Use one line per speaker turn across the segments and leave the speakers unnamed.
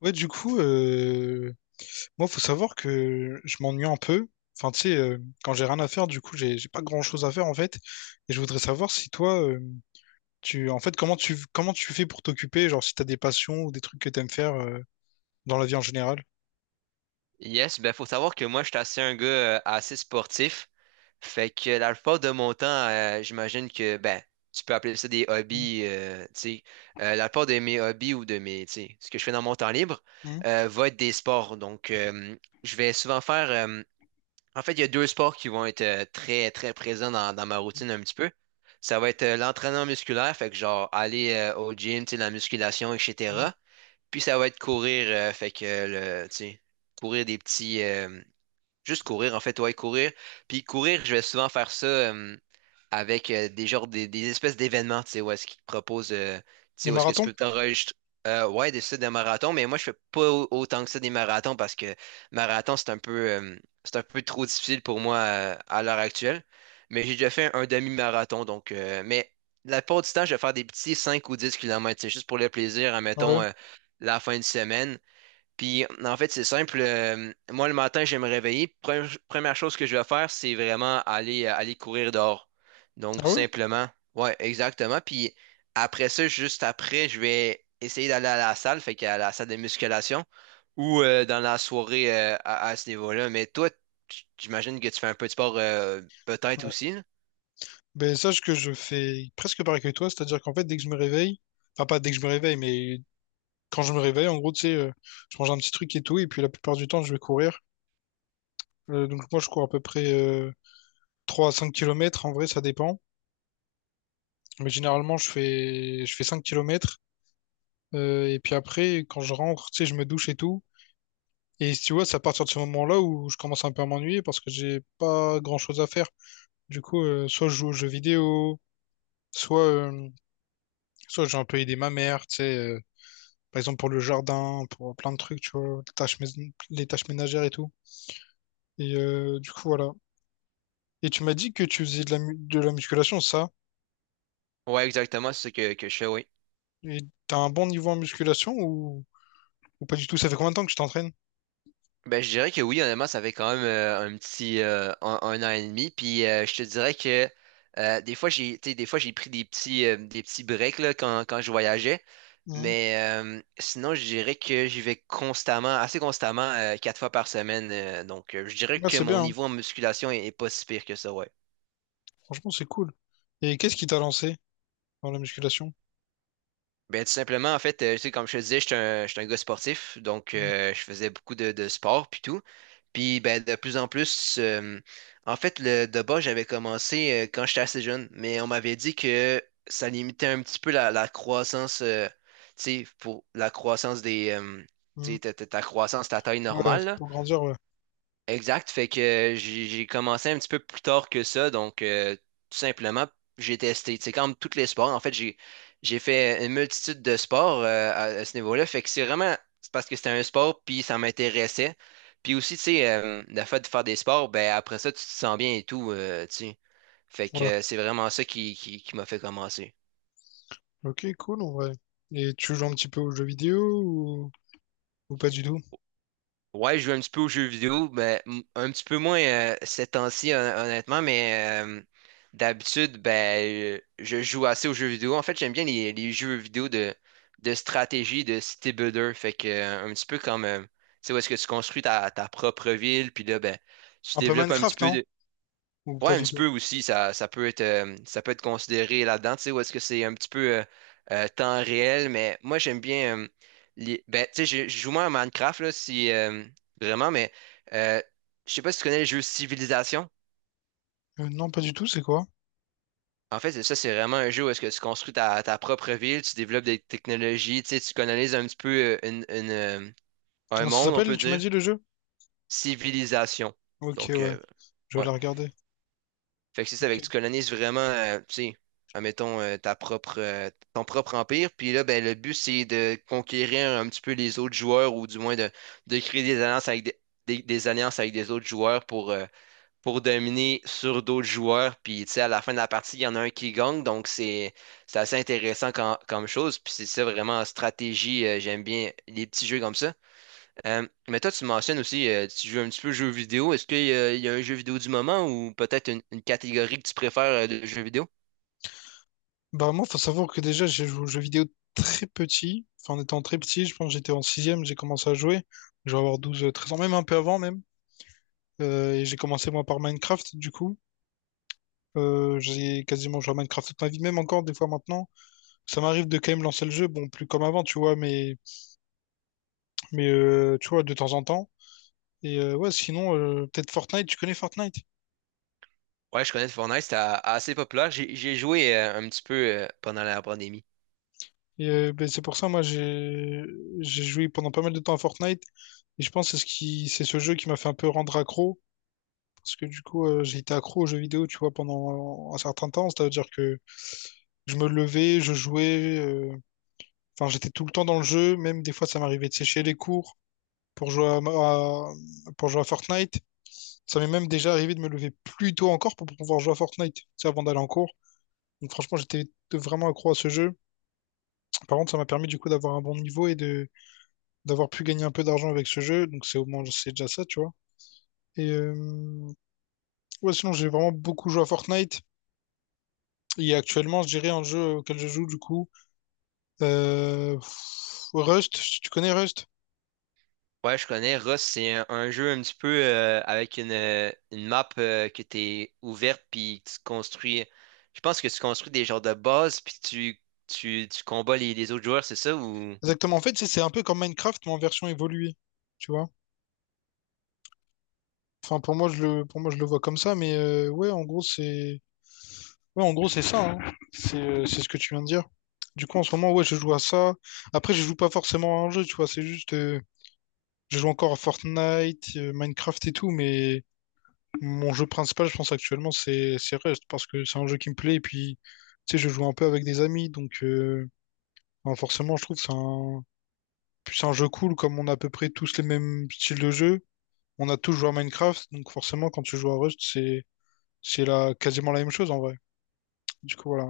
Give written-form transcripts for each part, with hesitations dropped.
Ouais, du coup, moi, faut savoir que je m'ennuie un peu. Enfin, tu sais, quand j'ai rien à faire, du coup, j'ai pas grand-chose à faire en fait. Et je voudrais savoir si toi, comment tu fais pour t'occuper, genre si t'as des passions ou des trucs que t'aimes faire dans la vie en général.
Yes, ben faut savoir que moi, je suis assez un gars assez sportif. Fait que la plupart de mon temps, j'imagine que ben, tu peux appeler ça des
Mhm,
hobbies, tu sais. La plupart de mes hobbies ou de mes, tu sais, ce que je fais dans mon temps libre,
mhm,
va être des sports. Donc, je vais souvent faire. En fait, il y a deux sports qui vont être très, très présents dans ma routine un petit peu. Ça va être l'entraînement musculaire, fait que genre aller au gym, tu sais, la musculation,
mhm.
etc. Puis ça va être courir, fait que le, tu sais, courir des petits. Juste courir, en fait, ouais, courir. Puis courir, je vais souvent faire ça avec des genres des espèces d'événements, tu sais, où est-ce qu'ils te proposent, tu
Des
sais, où est-ce que tu
marathons?
peux t'enregistrer. Ouais, des ça, des marathons, mais moi, je fais pas autant que ça des marathons parce que marathon, c'est un peu trop difficile pour moi à l'heure actuelle. Mais j'ai déjà fait un demi-marathon, donc, mais la plupart du temps, je vais faire des petits 5 ou 10 kilomètres, c'est juste pour le plaisir,
Ah
admettons,
ouais.
la fin de semaine. Puis en fait, c'est simple. Moi, le matin, je vais me réveiller. Première chose que je vais faire, c'est vraiment aller, aller courir dehors. Donc,
Ah
tout
ouais?
simplement. Ouais, exactement. Puis après ça, juste après, je vais essayer d'aller à la salle, fait qu'à la salle de musculation ou dans la soirée à ce niveau-là. Mais toi, j'imagine que tu fais un peu de sport peut-être
Ouais.
aussi, là.
Ben sache que je fais presque pareil que toi, c'est-à-dire qu'en fait, dès que je me réveille, enfin pas dès que je me réveille, mais quand je me réveille, en gros, tu sais, je mange un petit truc et tout, et puis la plupart du temps, je vais courir. Donc moi je cours à peu près 3 à 5 kilomètres, en vrai ça dépend. Mais généralement je fais 5 km, et puis après, quand je rentre, tu sais, je me douche et tout. Et si tu vois, c'est à partir de ce moment-là où je commence un peu à m'ennuyer parce que j'ai pas grand-chose à faire. Du coup, soit je joue aux jeux vidéo, soit, euh, soit j'ai un peu aidé ma mère, tu sais, par exemple pour le jardin, pour plein de trucs, tu vois, les tâches ménagères et tout. Et du coup, voilà. Et tu m'as dit que tu faisais de de la musculation, ça?
Ouais, exactement. C'est ce que je fais, oui.
Et t'as un bon niveau en musculation, ou pas du tout? Ça fait combien de temps que tu t'entraînes?
Ben, je dirais que oui, honnêtement, ça fait quand même un petit un, 1 an et demi. Puis je te dirais que des fois j'ai, tu sais, des fois j'ai pris des petits breaks là, quand, quand je voyageais.
Mhm.
Mais sinon, je dirais que j'y vais constamment, assez constamment, quatre fois par semaine. Donc je dirais
Ouais,
que
c'est
mon
bien, hein.
niveau en musculation est, est pas si pire que ça, ouais.
Franchement, c'est cool. Et qu'est-ce qui t'a lancé dans la musculation?
Ben, tout simplement, en fait, tu sais, comme je te disais, je suis un gars sportif, donc
Mhm.
je faisais beaucoup de sport puis tout. Puis ben, de plus en plus, en fait, le de bas, j'avais commencé quand j'étais assez jeune, mais on m'avait dit que ça limitait un petit peu la, la croissance, tu sais, pour la croissance des, tu
Mhm.
sais, ta, ta croissance, ta taille
Ouais,
normale, là.
pour grandir, ouais.
Exact, fait que j'ai commencé un petit peu plus tard que ça, donc tout simplement, j'ai testé, c'est comme tous les sports, en fait, j'ai fait une multitude de sports à ce niveau-là, fait que c'est vraiment, c'est parce que c'était un sport, puis ça m'intéressait, puis aussi, tu sais, la fait de faire des sports, ben après ça, tu te sens bien et tout, tu sais, fait que
Ouais.
c'est vraiment ça qui m'a fait commencer.
Ok, cool, en vrai. Et tu joues un petit peu aux jeux vidéo, ou pas du tout?
Ouais, je joue un petit peu aux jeux vidéo, ben, un petit peu moins ces temps-ci, honnêtement, mais d'habitude, ben, je joue assez aux jeux vidéo. En fait, j'aime bien les jeux vidéo de stratégie, de city builder. Fait que, un petit peu comme, tu sais, où est-ce que tu construis ta, ta propre ville, puis là, ben, tu
Un peu
développes un petit
Minecraft,
peu
non?
de.
Ou
Ouais,
pas
un
du
petit peu
tout?
aussi, ça, ça peut être considéré là-dedans, tu sais, où est-ce que c'est un petit peu temps réel, mais moi j'aime bien, les- ben, tu sais, je joue moins à Minecraft, là, si, vraiment, mais euh, je sais pas si tu connais le jeu Civilisation.
Non, pas du tout, c'est quoi?
En fait, ça, c'est vraiment un jeu où est-ce que tu construis ta, ta propre ville, tu développes des technologies, tu sais, tu colonises un petit peu une, un
Comment ça
monde, on
s'appelle,
peut
tu m'as
dire.
dit, le jeu?
Civilisation.
Ok,
Donc,
ouais, je vais
ouais.
la regarder.
Fait que c'est ça, fait
Ok.
que tu colonises vraiment, tu sais, admettons, ta propre, ton propre empire. Puis là, ben, le but, c'est de conquérir un petit peu les autres joueurs ou du moins de créer des alliances avec des, des alliances avec des autres joueurs pour dominer sur d'autres joueurs. Puis, tu sais, à la fin de la partie, il y en a un qui gagne. Donc, c'est assez intéressant comme chose. Puis, c'est ça vraiment en stratégie. J'aime bien les petits jeux comme ça. Mais toi, tu mentionnes aussi, tu joues un petit peu aux jeux vidéo. Est-ce qu'il y a, il y a un jeu vidéo du moment ou peut-être une catégorie que tu préfères de jeux vidéo?
Bah moi, faut savoir que déjà, j'ai joué aux jeux vidéo très petit. Enfin, en étant très petit, je pense que j'étais en sixième, j'ai commencé à jouer. Je vais avoir 12 13 ans, même un peu avant même. Et j'ai commencé moi par Minecraft, du coup. J'ai quasiment joué à Minecraft toute ma vie, même encore des fois maintenant. Ça m'arrive de quand même lancer le jeu, bon, plus comme avant, tu vois, mais, tu vois, de temps en temps. Et ouais, sinon, peut-être Fortnite, tu connais Fortnite?
Ouais, je connais Fortnite, c'est assez populaire. J'ai joué un petit peu pendant la pandémie.
Et ben, c'est pour ça, moi, j'ai joué pendant pas mal de temps à Fortnite. Et je pense que c'est c'est ce jeu qui m'a fait un peu rendre accro. Parce que du coup, j'ai été accro aux jeux vidéo, tu vois, pendant un certain temps. C'est-à-dire que je me levais, je jouais. Enfin, j'étais tout le temps dans le jeu. Même des fois, ça m'arrivait de sécher les cours pour jouer à, à- pour jouer à Fortnite. Ça m'est même déjà arrivé de me lever plus tôt encore pour pouvoir jouer à Fortnite, tu sais, avant d'aller en cours. Donc franchement, j'étais vraiment accro à ce jeu. Par contre, ça m'a permis du coup d'avoir un bon niveau et de d'avoir pu gagner un peu d'argent avec ce jeu. Donc c'est au moins, c'est déjà ça, tu vois. Et ouais, sinon, j'ai vraiment beaucoup joué à Fortnite. Et actuellement, je dirais un jeu auquel je joue du coup, euh, Rust, tu connais Rust?
Ouais, je connais. Rust, c'est un jeu un petit peu avec une map que t'es ouverte, puis que tu construis. Je pense que tu construis des genres de bases, puis tu combats les autres joueurs, c'est ça? Ou…
Exactement. En fait, c'est un peu comme Minecraft, mais en version évoluée, tu vois? Enfin, pour moi, je le vois comme ça, mais ouais, en gros, c'est ouais, en gros, c'est ça, hein. C'est ce que tu viens de dire. Du coup, en ce moment, ouais, je joue à ça. Après, je joue pas forcément à un jeu, tu vois, c'est je joue encore à Fortnite, Minecraft et tout, mais mon jeu principal, je pense actuellement, c'est Rust, parce que c'est un jeu qui me plaît, et puis, tu sais, je joue un peu avec des amis, enfin, forcément, je trouve que puis c'est un jeu cool, comme on a à peu près tous les mêmes styles de jeu. On a tous joué à Minecraft, donc forcément, quand tu joues à Rust, quasiment la même chose en vrai. Du coup, voilà.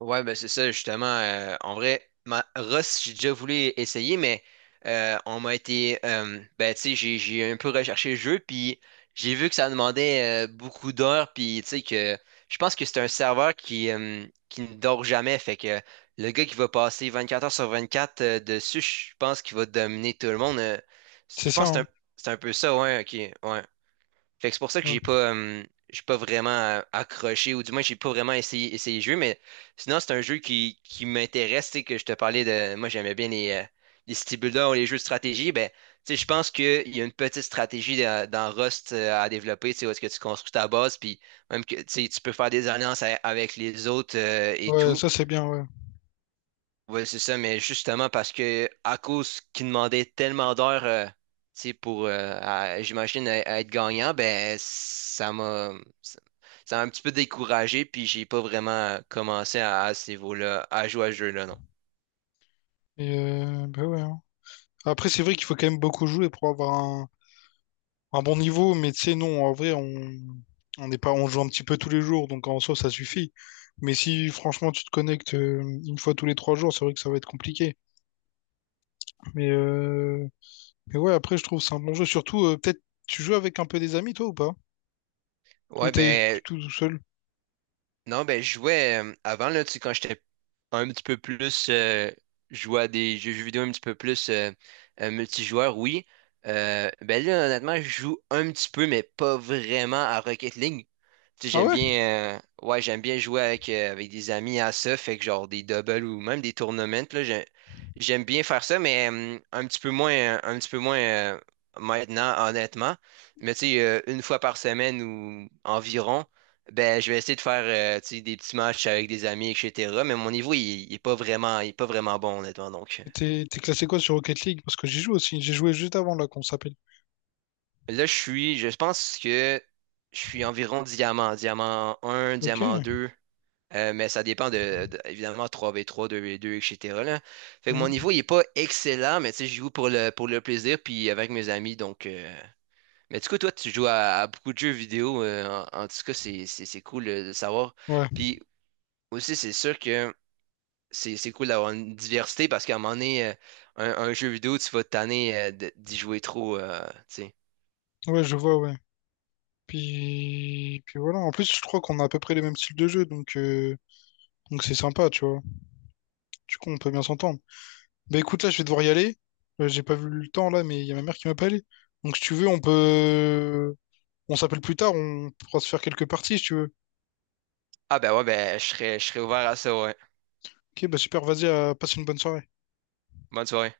Ouais, ben c'est ça, justement. En vrai, ma Rust, j'ai déjà voulu essayer, mais on m'a été. Ben, tu sais, j'ai un peu recherché le jeu, puis j'ai vu que ça demandait beaucoup d'heures, puis tu sais, que je pense que c'est un serveur qui ne dort jamais. Fait que le gars qui va passer 24 heures sur 24 dessus, je pense qu'il va dominer tout le monde.
C'est
Je
ça,
pense que
hein.
c'est un peu ça, ouais, ok. Ouais. Fait que c'est pour ça que
Ouais.
j'ai pas vraiment accroché, ou du moins j'ai pas vraiment essayé, essayé le jeu, mais sinon c'est un jeu qui m'intéresse, tu sais, que je te parlais de. Moi j'aimais bien les city builders ou les jeux de stratégie. Ben, tu sais, je pense qu'il y a une petite stratégie dans, dans Rust à développer, tu sais, où est-ce que tu construis ta base, puis même que tu sais, tu peux faire des alliances avec les autres et
Ouais,
tout.
ça c'est bien, ouais.
Oui, c'est ça, mais justement parce que à cause qu'ils demandaient tellement d'heures tu sais, pour j'imagine à être gagnant, ben ça m'a ça ça m'a un petit peu découragé, puis j'ai pas vraiment commencé à ce niveau-là, à jouer à ce jeu-là, non.
Et bah ouais, hein. Après, c'est vrai qu'il faut quand même beaucoup jouer pour avoir un bon niveau, mais tu sais, non, en vrai, on n'est pas... on joue un petit peu tous les jours, donc en soi, ça suffit. Mais si franchement tu te connectes une fois tous les 3 jours, c'est vrai que ça va être compliqué. Mais euh, Mais ouais, après, je trouve que c'est un bon jeu. Surtout, peut-être, tu joues avec un peu des amis, toi, ou pas? Ou
Ouais,
t'es
ben
tout seul?
non, ben je jouais avant là, tu sais, quand j'étais un petit peu plus jouer à des jeux vidéo un petit peu plus multijoueur, oui. Ben là, honnêtement, je joue un petit peu, mais pas vraiment à Rocket League. Tu sais,
Ah
j'aime
ouais?
bien, ouais, j'aime bien jouer avec, avec des amis à ça, fait que genre des doubles ou même des tournaments, là, j'aime bien faire ça, mais un petit peu moins, un petit peu moins maintenant, honnêtement. Mais tu sais, une fois par semaine ou environ, ben, je vais essayer de faire tu sais, des petits matchs avec des amis, etc. Mais mon niveau, il est pas vraiment, il est pas vraiment bon, honnêtement. Donc,
Et t'es classé quoi sur Rocket League? Parce que j'y joue aussi. J'ai joué juste avant, là, qu'on s'appelle.
là, je suis, je pense que je suis environ diamant, diamant un
Ok.
diamant 2 mais ça dépend de, évidemment, trois v trois deux v 2 etc. là. Fait que mon
Mhm.
niveau, il est pas excellent, mais tu sais, je joue pour le plaisir, puis avec mes amis. Donc, mais du coup, toi, tu joues à beaucoup de jeux vidéo. En, en tout cas, c'est cool de savoir.
Ouais.
Puis aussi, c'est sûr que c'est cool d'avoir une diversité parce qu'à un moment donné, un jeu vidéo, tu vas te tanner d'y jouer trop. Tu sais.
Ouais, je vois, ouais. Puis voilà. En plus, je crois qu'on a à peu près les mêmes styles de jeu, donc c'est sympa, tu vois. Du coup, on peut bien s'entendre. Bah écoute, là, je vais devoir y aller. J'ai pas vu le temps, là, mais il y a ma mère qui m'appelle. Donc si tu veux, on peut... on s'appelle plus tard, on pourra se faire quelques parties, si tu veux.
Ah ben ouais, ben je serais ouvert à ça, ouais.
Ok, bah super, vas-y, à... passe une bonne soirée.
Bonne soirée.